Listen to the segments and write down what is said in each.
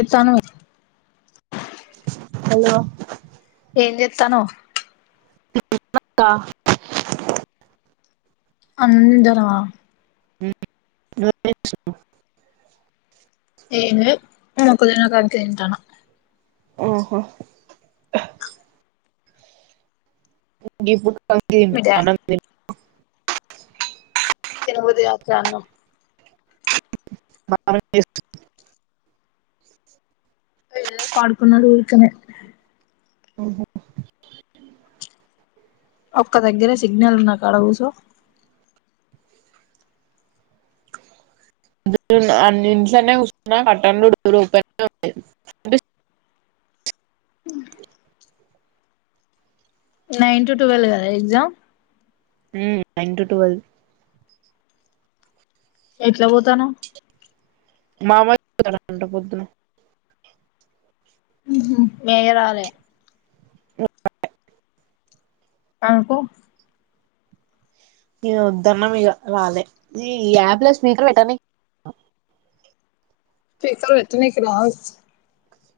ఏతను hello ఏం జేతనవ్ ఉమ్ అక్క [unintelligible] అందరవా ఉమ్ నువ్వే చెప్పు ఏను న కుదిరినకాడికి దింటన ఊహు అహ్ ఉ గిపు పంగ్దీమ్ మీ డాడ్ అనం దిన్ [inaudible] తినబుది గాట్లే అన్నం దానం జెస్కో పడుకున్నడు ఊర్కనే ఉహు ఒక్క దగ్గరే సిగ్నల్ ఉన్న కాడ గూసో అన్నింట్లనే గుర్చున కర్టెండ్లు door open [unintelligible] nine to twelve కదా ఎగ్జామ్ ఊ నైన్ టు టువెల్ ఎట్ల వోతనవ్ మామయ్ పోతన్న [unintelligible] అంత పొద్దున్నే ఆహా మీ అయ్యరాలే నాకు ఈగ వద్దన్న మిగ రాలే ఈ యాప్ స్పీకర్ వెట్టని ఫికర్ వెటనికి రాదు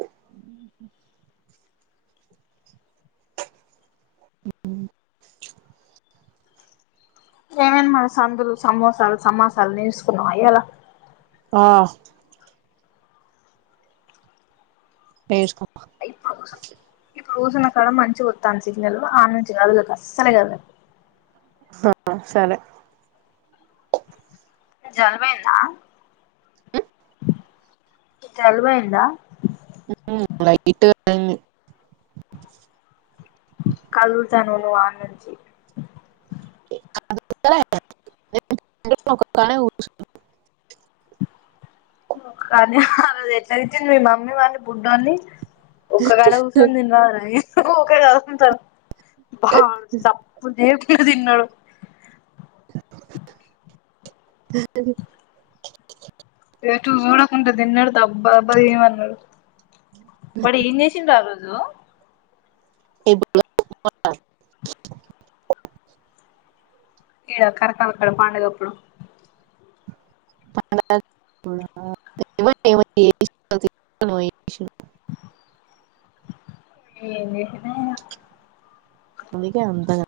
ఊహు ఉ ఊ ఏమో సందులు, సమోసాలు, సమాసాలు నేసుకున్నవ ఇయ్యలా. ఆ నేర్సుకు అ రోజు నా కాడ మంచిగొతంది సిగ్నల్ ఆ నుంచి కదలకు అసలే కదలకు సరే [unintelligible] సరే జల్బైంద జల్బైంద ఉఊ వైట్ ఐంది కలుడుతను నువ్ వానుంచి [unintelligible] రేపు అంటే ఒక ప్రాణమే ఒచ్చు కాని [unintelligible] ఆ రజు ఎట్ల దిట్టిది మమ్మీ వాని బుడ్డోని ఒక్కగాడ కూసొం దిందాం రాయె [unintelligible] ఒకడే ఆడుకుంటండు బావుడ్ సప్పుడ్ జేయకు ఎటు చూడకుండా తిన్నాడు దబ్బా దబ్బా తినమన్నాడు వాడు ఏం చేసిండు ఆ రోజు ఈడ కరకాల కాడ పండగప్పుడు ఇప్పుడు ఏమో చేసి ఏం చేసిండో ఏమో అందుకే అంతగా